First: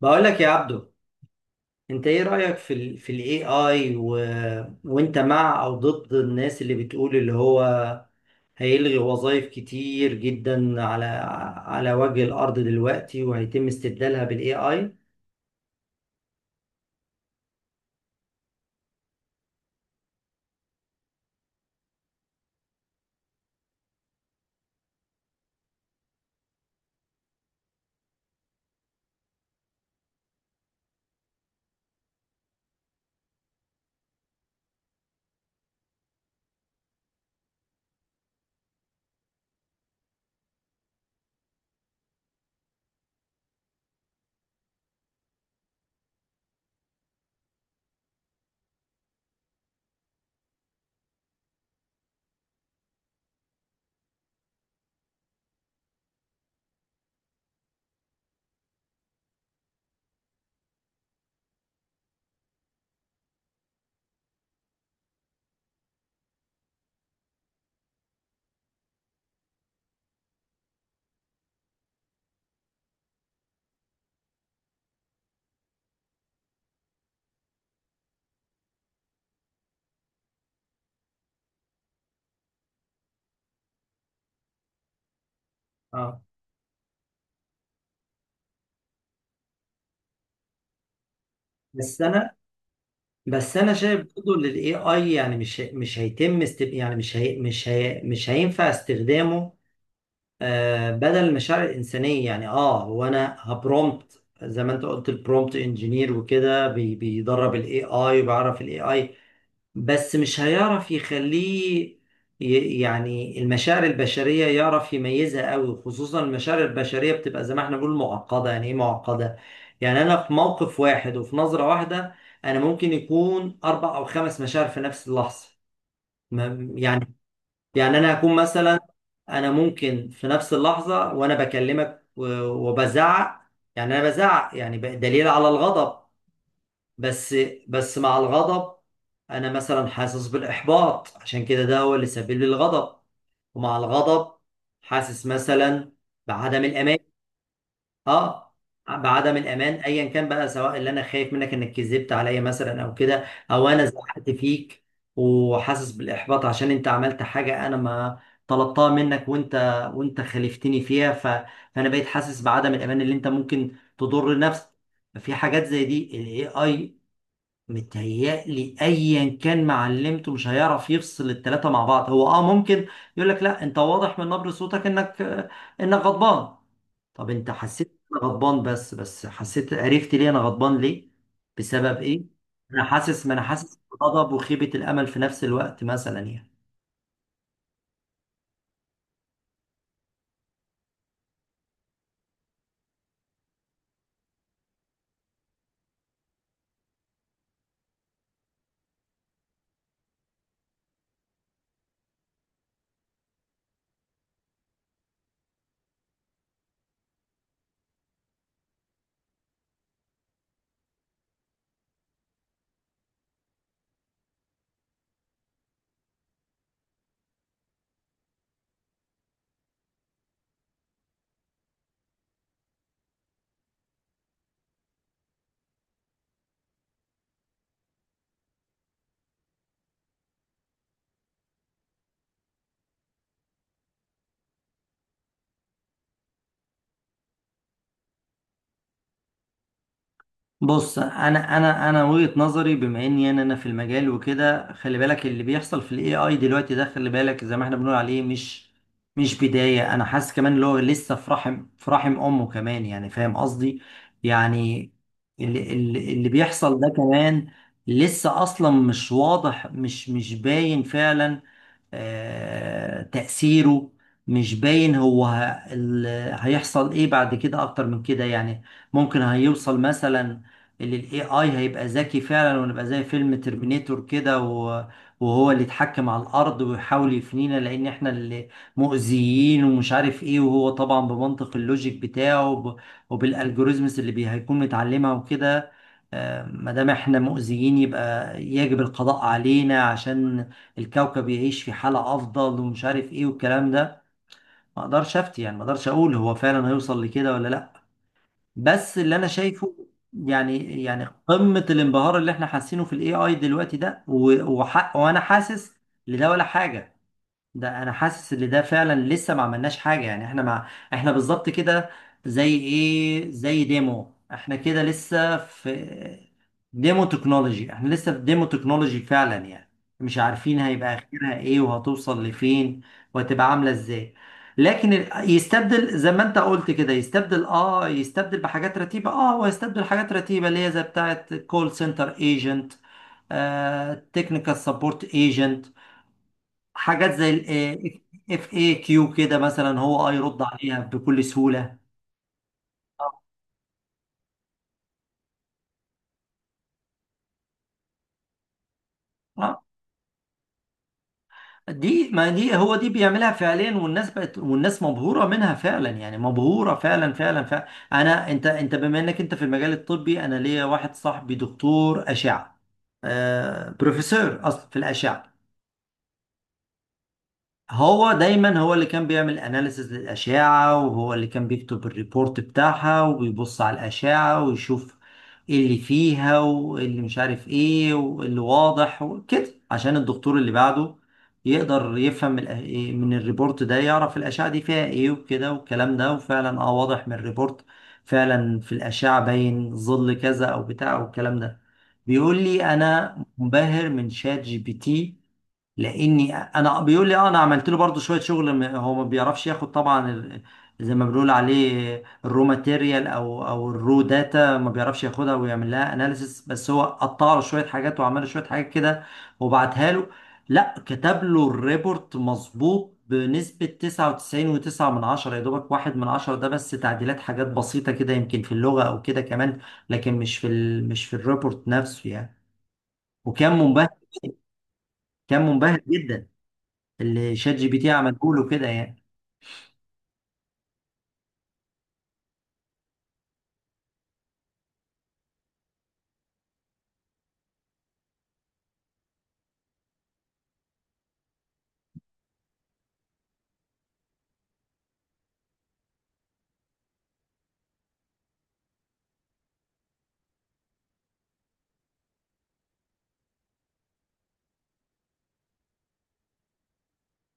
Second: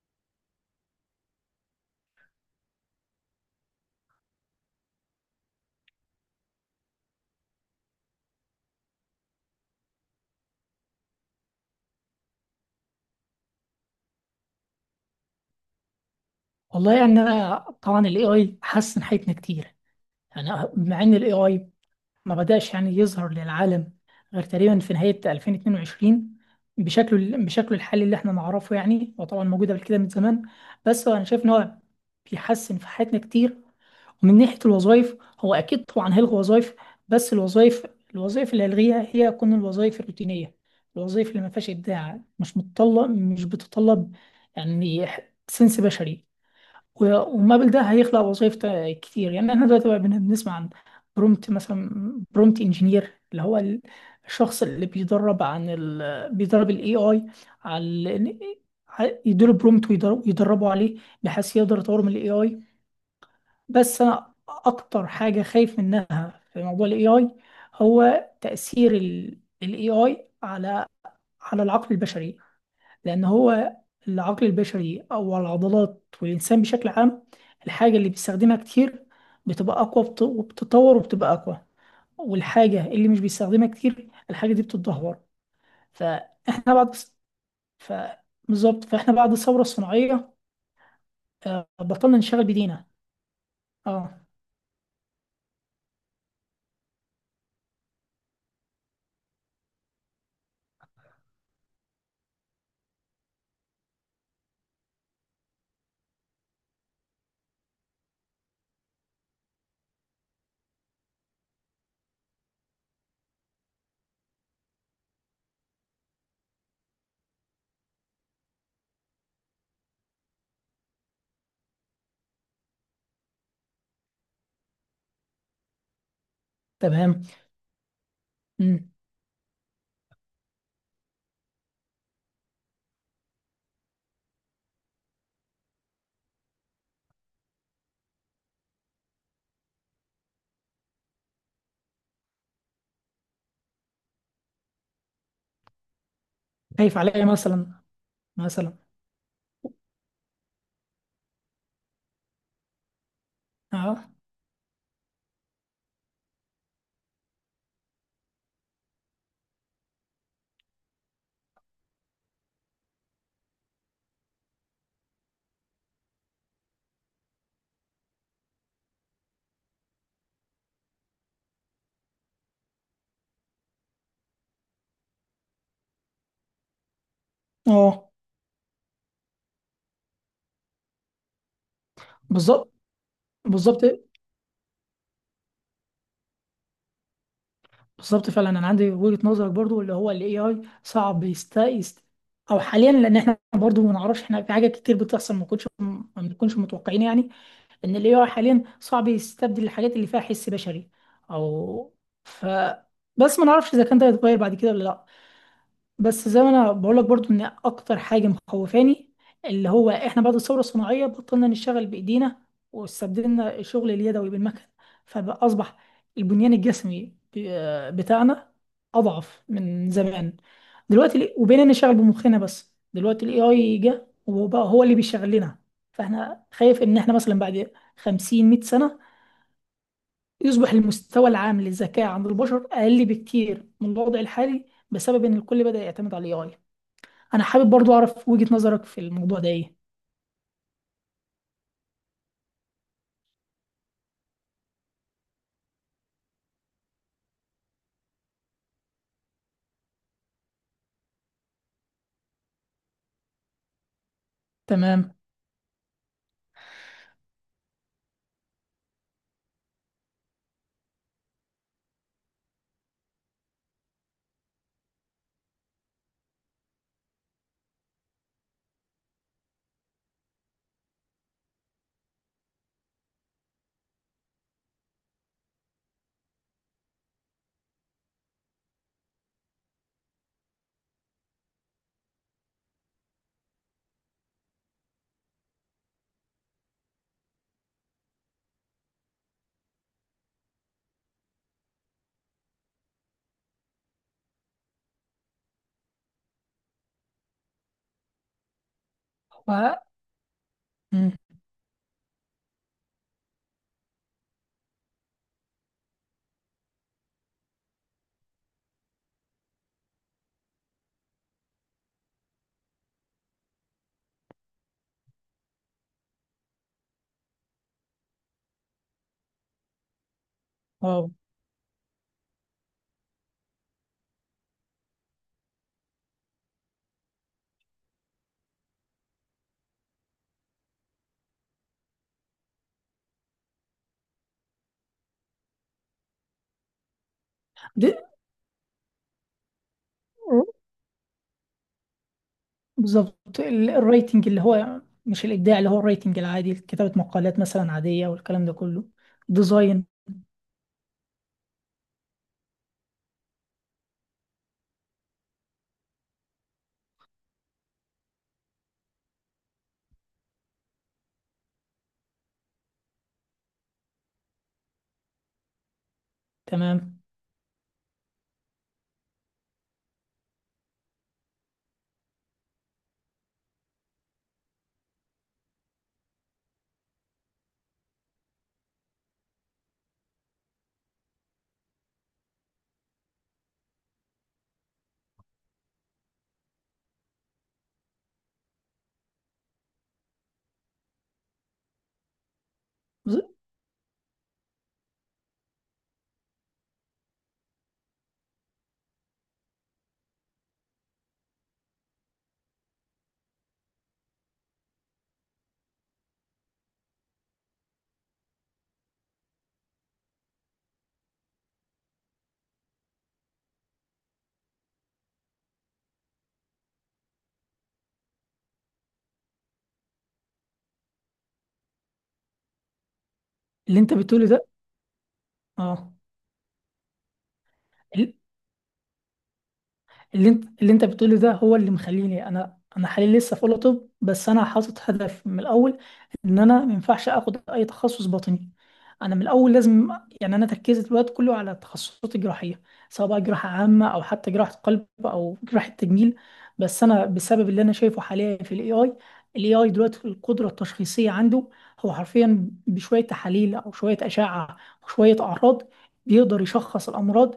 بقول لك يا عبدو، انت ايه رأيك في الاي اي وانت مع او ضد الناس اللي بتقول اللي هو هيلغي وظائف كتير جدا على وجه الارض دلوقتي وهيتم استبدالها بالاي اي؟ والله، يعني انا طبعا الاي اي حسن حياتنا كتير، يعني. مع ان الاي اي ما بداش يعني يظهر للعالم غير تقريبا في نهاية 2022 بشكله الحالي اللي احنا نعرفه. يعني هو طبعا موجود قبل كده من زمان، بس انا شايف ان هو بيحسن في حياتنا كتير. ومن ناحية الوظائف، هو اكيد طبعا هيلغي وظائف، بس الوظائف اللي هيلغيها هي تكون الوظائف الروتينية، الوظائف اللي ما فيهاش ابداع، مش متطلب، مش بتطلب يعني سنس بشري. و- ومابل ده هيخلق وظائف كتير. يعني احنا دلوقتي بقى بنسمع عن برومت مثلا، برومت انجينير، اللي هو الشخص اللي بيدرب عن بيدرب الاي اي على يديله برومت ويدربه عليه، بحيث يقدر يطور من الاي اي. بس انا اكتر حاجة خايف منها في موضوع الاي اي هو تأثير الاي اي على العقل البشري. لأن هو العقل البشري أو العضلات والإنسان بشكل عام، الحاجة اللي بيستخدمها كتير بتبقى أقوى وبتتطور وبتبقى أقوى، والحاجة اللي مش بيستخدمها كتير الحاجة دي بتتدهور. اه فإحنا بعد ف بالظبط، فإحنا بعد الثورة الصناعية بس بطلنا انا نشتغل بإيدينا. بس انا شايف أه. برضه ان الاي اي، يعني مش يعني مش هينفع استخدامه آه، بدل المشاعر الإنسانية. يعني هو انا هبرومبت زي ما انت قلت، البرومبت انجينير، وكده بيدرب الاي اي وبيعرف الاي اي، بس مش هيعرف يخليه، يعني المشاعر البشرية يعرف يميزها قوي. خصوصا المشاعر البشرية بتبقى زي ما احنا بنقول معقدة. يعني ايه معقدة؟ يعني انا في موقف واحد وفي نظرة واحدة انا ممكن يكون اربع او خمس مشاعر في نفس اللحظة. يعني، تمام. انا هكون مثلا، مم. انا ممكن في نفس اللحظه وانا بكلمك وبزعق. يعني انا بزعق، يعني دليل على الغضب، بس مع الغضب انا مثلا حاسس بالاحباط، عشان كده ده هو اللي سبب لي الغضب. ومع الغضب حاسس مثلا بعدم الامان، خايف عليا مثلا. اه مثلا. بعدم الامان، ايا كان بقى، سواء اللي انا خايف منك انك كذبت عليا مثلا او كده، او انا أه. زعلت فيك. وحاسس بالاحباط عشان انت عملت حاجه انا ما طلبتها منك، وانت خالفتني فيها. فانا بقيت حاسس بعدم الامان اللي انت ممكن تضر نفسك. في حاجات زي دي، الاي اي متهيألي ايا كان معلمته مش هيعرف يفصل التلاتة مع بعض. هو اه ممكن يقول لك لا، انت واضح من نبرة صوتك انك غضبان. طب انت حسيت أه. إن انا غضبان، بس حسيت، عرفت ليه انا غضبان، ليه؟ بسبب ايه؟ بالظبط. انا حاسس، ما انا حاسس بالظبط. بغضب وخيبة الامل في نفس الوقت مثلا، يعني. بالظبط فعلا، انا عندي وجهة نظرك برضو، اللي هو الاي اي صعب او حاليا، لان احنا برضو ما نعرفش. احنا في حاجات كتير بتحصل ما بنكونش متوقعين. يعني ان الاي اي حاليا صعب يستبدل الحاجات اللي فيها حس بشري، او ف بس ما نعرفش اذا كان ده هيتغير بعد كده ولا لا. بس زي ما انا بقول لك برضو ان اكتر حاجه مخوفاني، اللي هو احنا بعد الثوره الصناعيه بطلنا نشتغل بايدينا، واستبدلنا الشغل اليدوي بالمكن، فاصبح البنيان الجسمي بتاعنا اضعف من زمان. دلوقتي وبقينا نشتغل بمخنا، بس دلوقتي الاي اي جه وبقى هو اللي بيشغل لنا. فاحنا خايف ان احنا مثلا بعد 50 100 سنه يصبح المستوى العام للذكاء عند البشر اقل بكتير من الوضع الحالي، بسبب ان الكل بدأ يعتمد على الاي اي. انا حابب برضو اعرف وجهة نظرك في الموضوع ده ايه؟ بص، انا وجهة نظري، بما اني انا في المجال وكده، خلي بالك اللي بيحصل في الاي اي دلوقتي ده، خلي بالك زي ما احنا بنقول عليه، مش بداية. انا حاسس كمان اللي هو لسه في رحم، في رحم امه كمان، يعني فاهم قصدي؟ يعني تمام. اللي بيحصل ده كمان لسه اصلا مش واضح، مش باين فعلا. آه، تأثيره مش باين. هو ال- هيحصل ايه بعد كده اكتر من كده، يعني؟ ممكن هيوصل مثلا اللي الاي اي هيبقى ذكي فعلا ونبقى زي فيلم ترمينيتور كده، وهو اللي يتحكم على الارض ويحاول يفنينا لان احنا اللي مؤذيين ومش عارف ايه. وهو طبعا بمنطق اللوجيك بتاعه وبالالجوريزمز اللي هيكون متعلمها وكده. آه، ما دام احنا مؤذيين يبقى يجب القضاء علينا عشان الكوكب يعيش في حالة أفضل، ومش عارف إيه والكلام ده. ما أقدرش أفتي، يعني ما أقدرش أقول هو فعلا هيوصل لكده ولا لأ. بس اللي أنا شايفه، و... يعني مم. قمة الانبهار اللي إحنا حاسينه في ال AI دلوقتي ده وحق، وأنا حاسس لده ولا حاجة. ده انا حاسس ان ده فعلا لسه ما عملناش حاجه، يعني احنا، مع احنا بالظبط كده، زي ايه، زي ديمو، احنا كده لسه في ديمو تكنولوجي، احنا لسه في ديمو تكنولوجي فعلا، يعني مش عارفين هيبقى واو. اخرها ايه وهتوصل لفين وهتبقى عامله ازاي. لكن يستبدل زي ما انت قلت كده، يستبدل، اه يستبدل بحاجات رتيبه، اه هو يستبدل حاجات رتيبه اللي هي زي بتاعه كول سنتر ايجنت، تكنيكال سبورت ايجنت، حاجات زي دي... اف اي كيو كده مثلا، هو اه يرد عليها بكل سهولة. آه. بالظبط، الرايتنج اللي هو مش الابداع، اللي هو الرايتنج العادي، كتابة مقالات مثلا عادية والكلام ده كله. ديزاين. آه. دي، ما دي هو دي بيعملها فعليا. والناس بقت، والناس مبهورة منها فعلا، يعني مبهورة فعلا فعلا فعلا. انا، انت بما انك انت في المجال الطبي، انا ليا واحد صاحبي دكتور أشعة، آه بروفيسور اصلا في الأشعة. تمام. هو دايما هو اللي كان بيعمل اناليسز للأشعة، وهو اللي كان بيكتب الريبورت بتاعها وبيبص على الأشعة ويشوف ايه اللي فيها وايه اللي مش عارف ايه واللي واضح وكده، عشان الدكتور اللي بعده يقدر يفهم إيه من الريبورت ده، يعرف الأشعة دي فيها ايه وكده والكلام ده. وفعلا اه واضح من الريبورت فعلا في الأشعة باين ظل كذا او بتاع والكلام ده. بيقول لي انا بز- منبهر من شات جي بي تي، لاني انا، بيقول لي اه انا عملت له برضو شويه شغل، هو ما بيعرفش ياخد طبعا زي ما بنقول عليه الرو ماتيريال، او الرو داتا، ما بيعرفش ياخدها ويعمل لها اناليسيس، بس هو قطع له شويه حاجات وعمل له شويه حاجات كده وبعتها له. لا، كتب له الريبورت مظبوط بنسبه 99.9 من عشرة، يا دوبك واحد من عشرة ده بس، تعديلات حاجات بسيطه كده، يمكن في اللغه او كده كمان، لكن مش في الريبورت نفسه يعني. وكان اللي منبهر، انت بتقوله ده. كان منبهر اه. اللي شات جي بي تي عمله له كده يعني. اللي انت بتقوله ده هو اللي مخليني انا حاليا لسه في اولى طب. بس انا حاطط هدف من الاول ان انا ما ينفعش اخد اي تخصص باطني. انا من الاول لازم، يعني انا تركيزي الوقت كله على التخصصات الجراحيه، سواء بقى جراحه عامه او حتى جراحه قلب او جراحه تجميل. بس انا بسبب اللي انا شايفه حاليا في الاي اي، الاي اي دلوقتي القدره التشخيصيه عنده، هو حرفيا بشويه تحاليل او شويه اشعه وشويه اعراض بيقدر يشخص الامراض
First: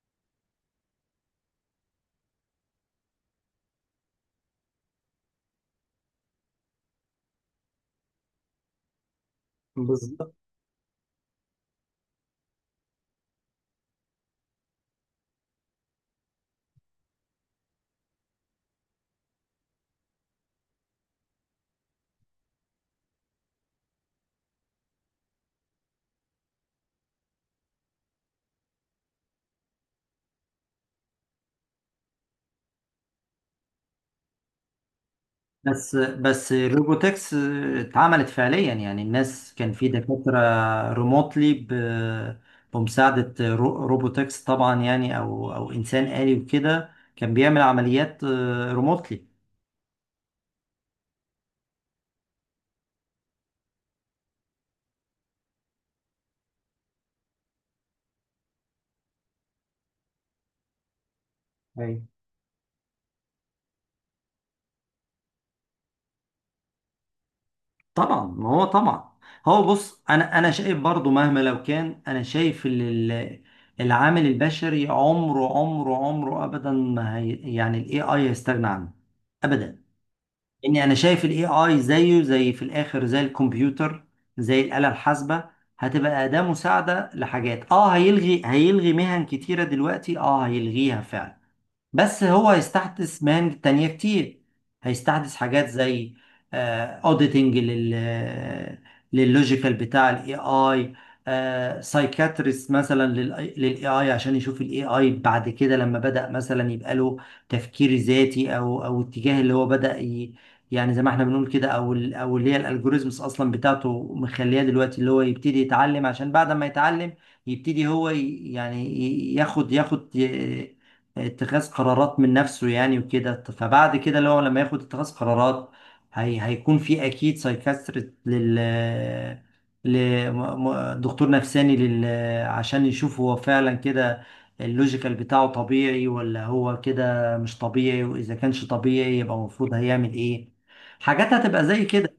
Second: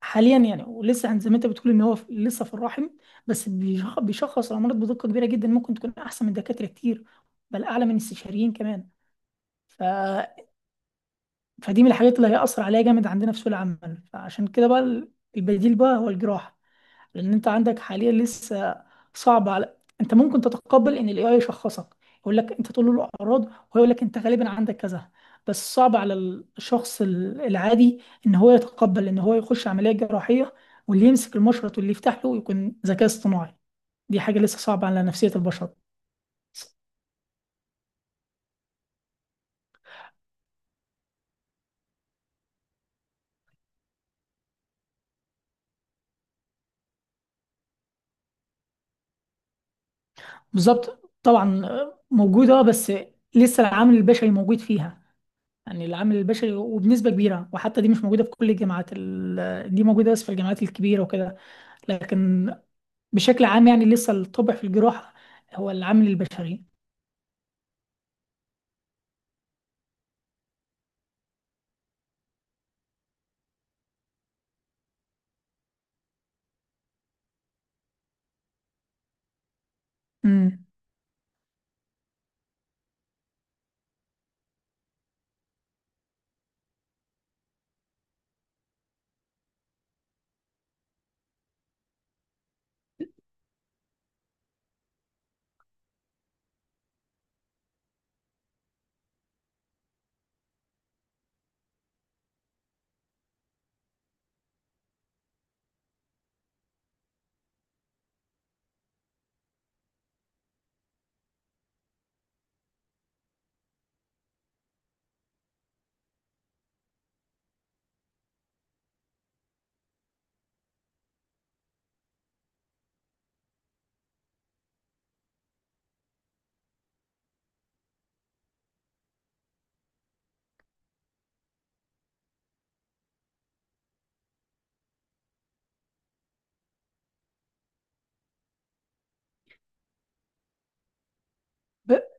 حاليا. يعني، ولسه زي ما انت بتقول ان هو لسه في الرحم، بس بيشخص الامراض بدقه كبيره جدا، ممكن تكون احسن من دكاتره كتير، بل اعلى من الاستشاريين كمان. ف... بالظبط. فدي من الحاجات اللي هيأثر عليها جامد عندنا في سوق العمل. فعشان كده بقى البديل بقى هو الجراحه، لان انت عندك حاليا لسه صعب على. انت ممكن تتقبل ان الاي اي يشخصك، يقول لك، انت تقول له الاعراض وهو يقول لك انت غالبا عندك كذا، بس صعب على الشخص العادي ان هو يتقبل ان هو يخش عمليه جراحيه، واللي يمسك المشرط واللي يفتح له يكون ذكاء اصطناعي. دي حاجه لسه صعبه على نفسيه البشر. بس الروبوتكس اتعملت فعليا، يعني الناس كان في دكاترة ريموتلي بمساعدة روبوتكس طبعا يعني، او انسان آلي وكده، كان بيعمل عمليات ريموتلي. بالظبط طبعا، موجوده، بس لسه العامل البشري موجود فيها. يعني العامل البشري وبنسبه كبيره، وحتى دي مش موجوده في كل الجامعات. دي موجوده بس في الجامعات الكبيره وكده. ايوه لكن بشكل عام، يعني لسه الطبع في الجراحة هو العامل البشري. طبعا، ما هو طبعا. هو بص، انا شايف برضو مهما لو كان، انا شايف العامل البشري، عمره ابدا ما هي، يعني الاي اي هيستغنى عنه ابدا. امم. اني انا شايف الاي اي زيه زي في الاخر زي الكمبيوتر، زي الآلة الحاسبة، هتبقى أداة مساعدة لحاجات. اه هيلغي مهن كتيرة دلوقتي، اه هيلغيها فعلا، بس هو هيستحدث مهن تانية كتير. هيستحدث حاجات زي اوديتنج لللوجيكال بتاع الاي اي، سايكاتريست مثلا للاي اي عشان يشوف الاي اي بعد كده، لما بدأ مثلا يبقى له تفكير ذاتي او اتجاه اللي هو بدأ يعني زي ما احنا بنقول كده، او او اللي هي الالجوريزمز اصلا بتاعته مخليه دلوقتي اللي هو يبتدي يتعلم، عشان بعد ما يتعلم يبتدي هو يعني ياخد اتخاذ قرارات من نفسه يعني وكده. فبعد كده اللي هو لما ياخد اتخاذ قرارات، هي هيكون في اكيد سايكاستريت لل ل- م- م- دكتور نفساني لل، عشان يشوف هو فعلا كده اللوجيكال بتاعه طبيعي ولا هو كده مش طبيعي، واذا كانش طبيعي يبقى المفروض هيعمل ايه. حاجات هتبقى زي ب... كده.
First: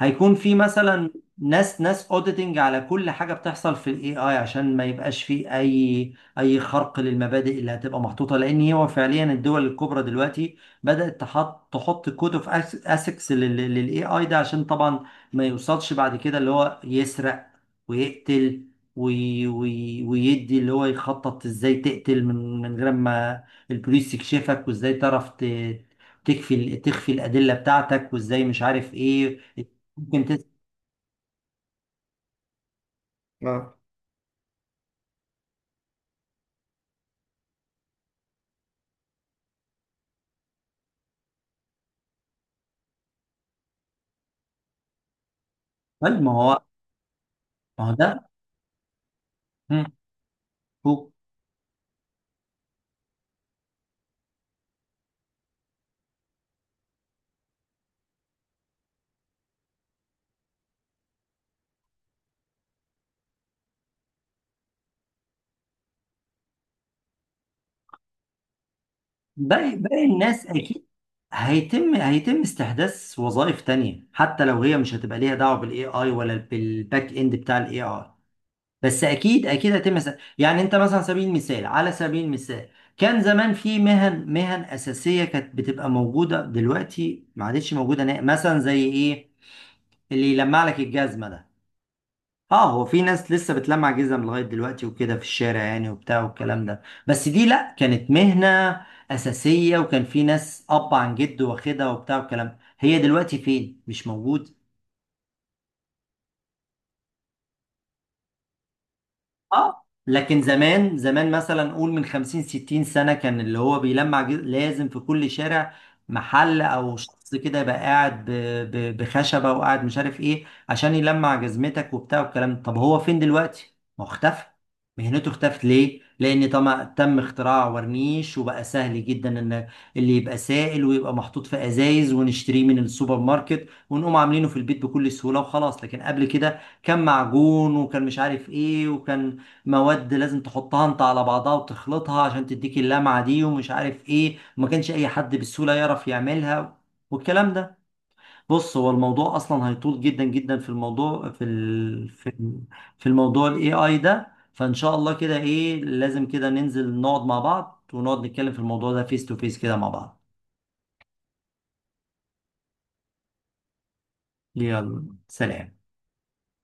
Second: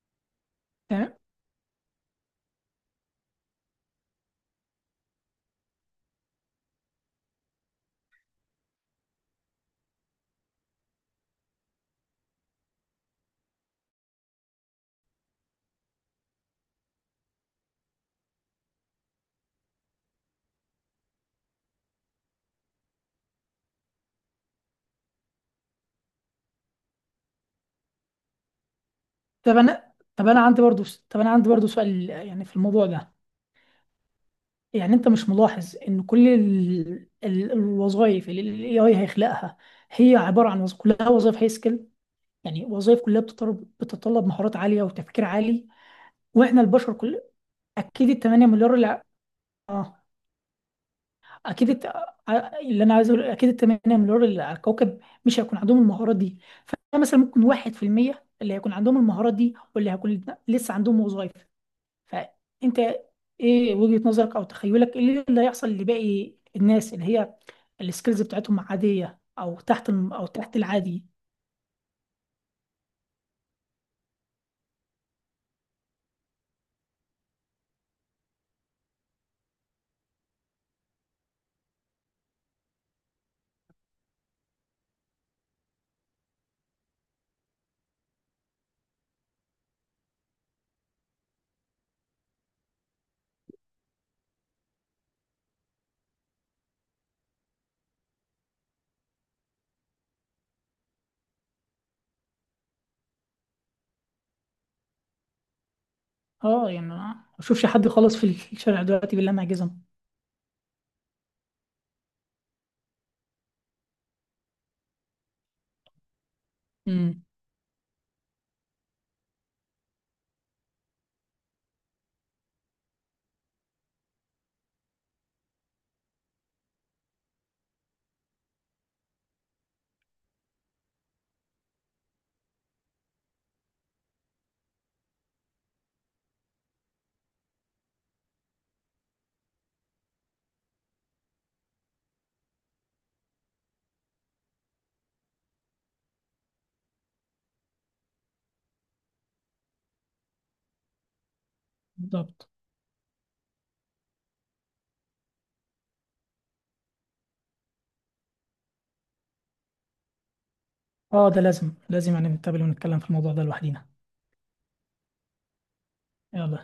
هيكون في مثلا تمام. ناس اوديتنج على كل حاجه بتحصل في الاي اي، عشان ما يبقاش في اي اي خرق للمبادئ اللي هتبقى محطوطه. لان هو فعليا الدول الكبرى دلوقتي بدات تحط كود اوف اسكس للاي اي ده، عشان طبعا ما يوصلش بعد كده اللي هو يسرق ويقتل، وي وي ويدي اللي هو يخطط ازاي تقتل من غير ما البوليس يكشفك، وازاي تعرف تكفي تخفي الادله بتاعتك، وازاي مش عارف ايه. ممكن طب انا تسأل. عندي برضو. طب انا عندي برضو سؤال يعني في الموضوع ده. اه يعني انت مش ملاحظ ان كل الوظائف اللي الاي اي هيخلقها هي عبارة عن كلها وظائف هاي سكيل؟ يعني وظائف كلها بتتطلب مهارات عالية وتفكير عالي. طيب، ما واحنا هو البشر كل، ما هو اكيد ال ده. 8 مليار اللي، مم. اه، هو اكيد اللي انا عايز اقول اكيد 8 مليار اللي على الكوكب مش هيكون عندهم المهارات دي. فمثلا ممكن واحد في المية اللي هيكون عندهم المهارات دي واللي هيكون لسه عندهم وظائف. فانت ايه وجهة نظرك او تخيلك ايه اللي هيحصل لباقي الناس؟ اللي هي السكيلز بتاعتهم عادية او باقي تحت باقي او الناس تحت اكيد العادي. هيتم استحداث وظائف تانية، حتى لو هي مش هتبقى ليها دعوة بالاي اي ولا بالباك اند بتاع الاي اي. بس اكيد يعني انت مثلا، على سبيل المثال، كان زمان في مهن اساسيه كانت بتبقى موجوده، دلوقتي ما عادتش موجوده نهائي. مثلا زي ايه؟ اللي يلمع لك الجزمه ده. اه هو في ناس لسه بتلمع جزم لغاية دلوقتي وكده في الشارع يعني وبتاع والكلام ده، بس دي لا، كانت مهنة أساسية وكان في ناس أب عن جد واخدها وبتاع والكلام ده. هي دلوقتي فين؟ مش موجود. اه، يعني أنا ما اشوفش حد خالص في الشارع دلوقتي، بالله ما. اه لكن زمان زمان مثلا، قول من 50 60 سنة، كان اللي هو لازم في كل شارع محل او امم. شخص كده يبقى قاعد بخشبة وقاعد مش عارف ايه عشان يلمع جزمتك وبتاع والكلام ده. طب هو فين دلوقتي؟ ما هو اختفى. مهنته اختفت ليه؟ لأن طبعا تم اختراع ورنيش، وبقى سهل جدا ان اللي يبقى سائل ويبقى محطوط في ازايز ونشتريه من السوبر ماركت ونقوم عاملينه في البيت بكل سهولة وخلاص. لكن قبل كده كان معجون وكان مش عارف ايه، وكان مواد لازم تحطها انت على بعضها وتخلطها عشان تديك اللمعة دي ومش عارف ايه، وما كانش اي حد بالسهولة يعرف يعملها والكلام ده. بص هو الموضوع اصلا هيطول جدا جدا، في الموضوع، في ال... بالظبط. في في الموضوع الاي اي ده، فان شاء الله كده، ايه، لازم كده ننزل نقعد مع بعض ونقعد نتكلم في الموضوع ده فيس تو فيس كده مع بعض. اه، ده لازم لازم يعني نتقابل ونتكلم في الموضوع ده لوحدينا. يلا سلام. يلا.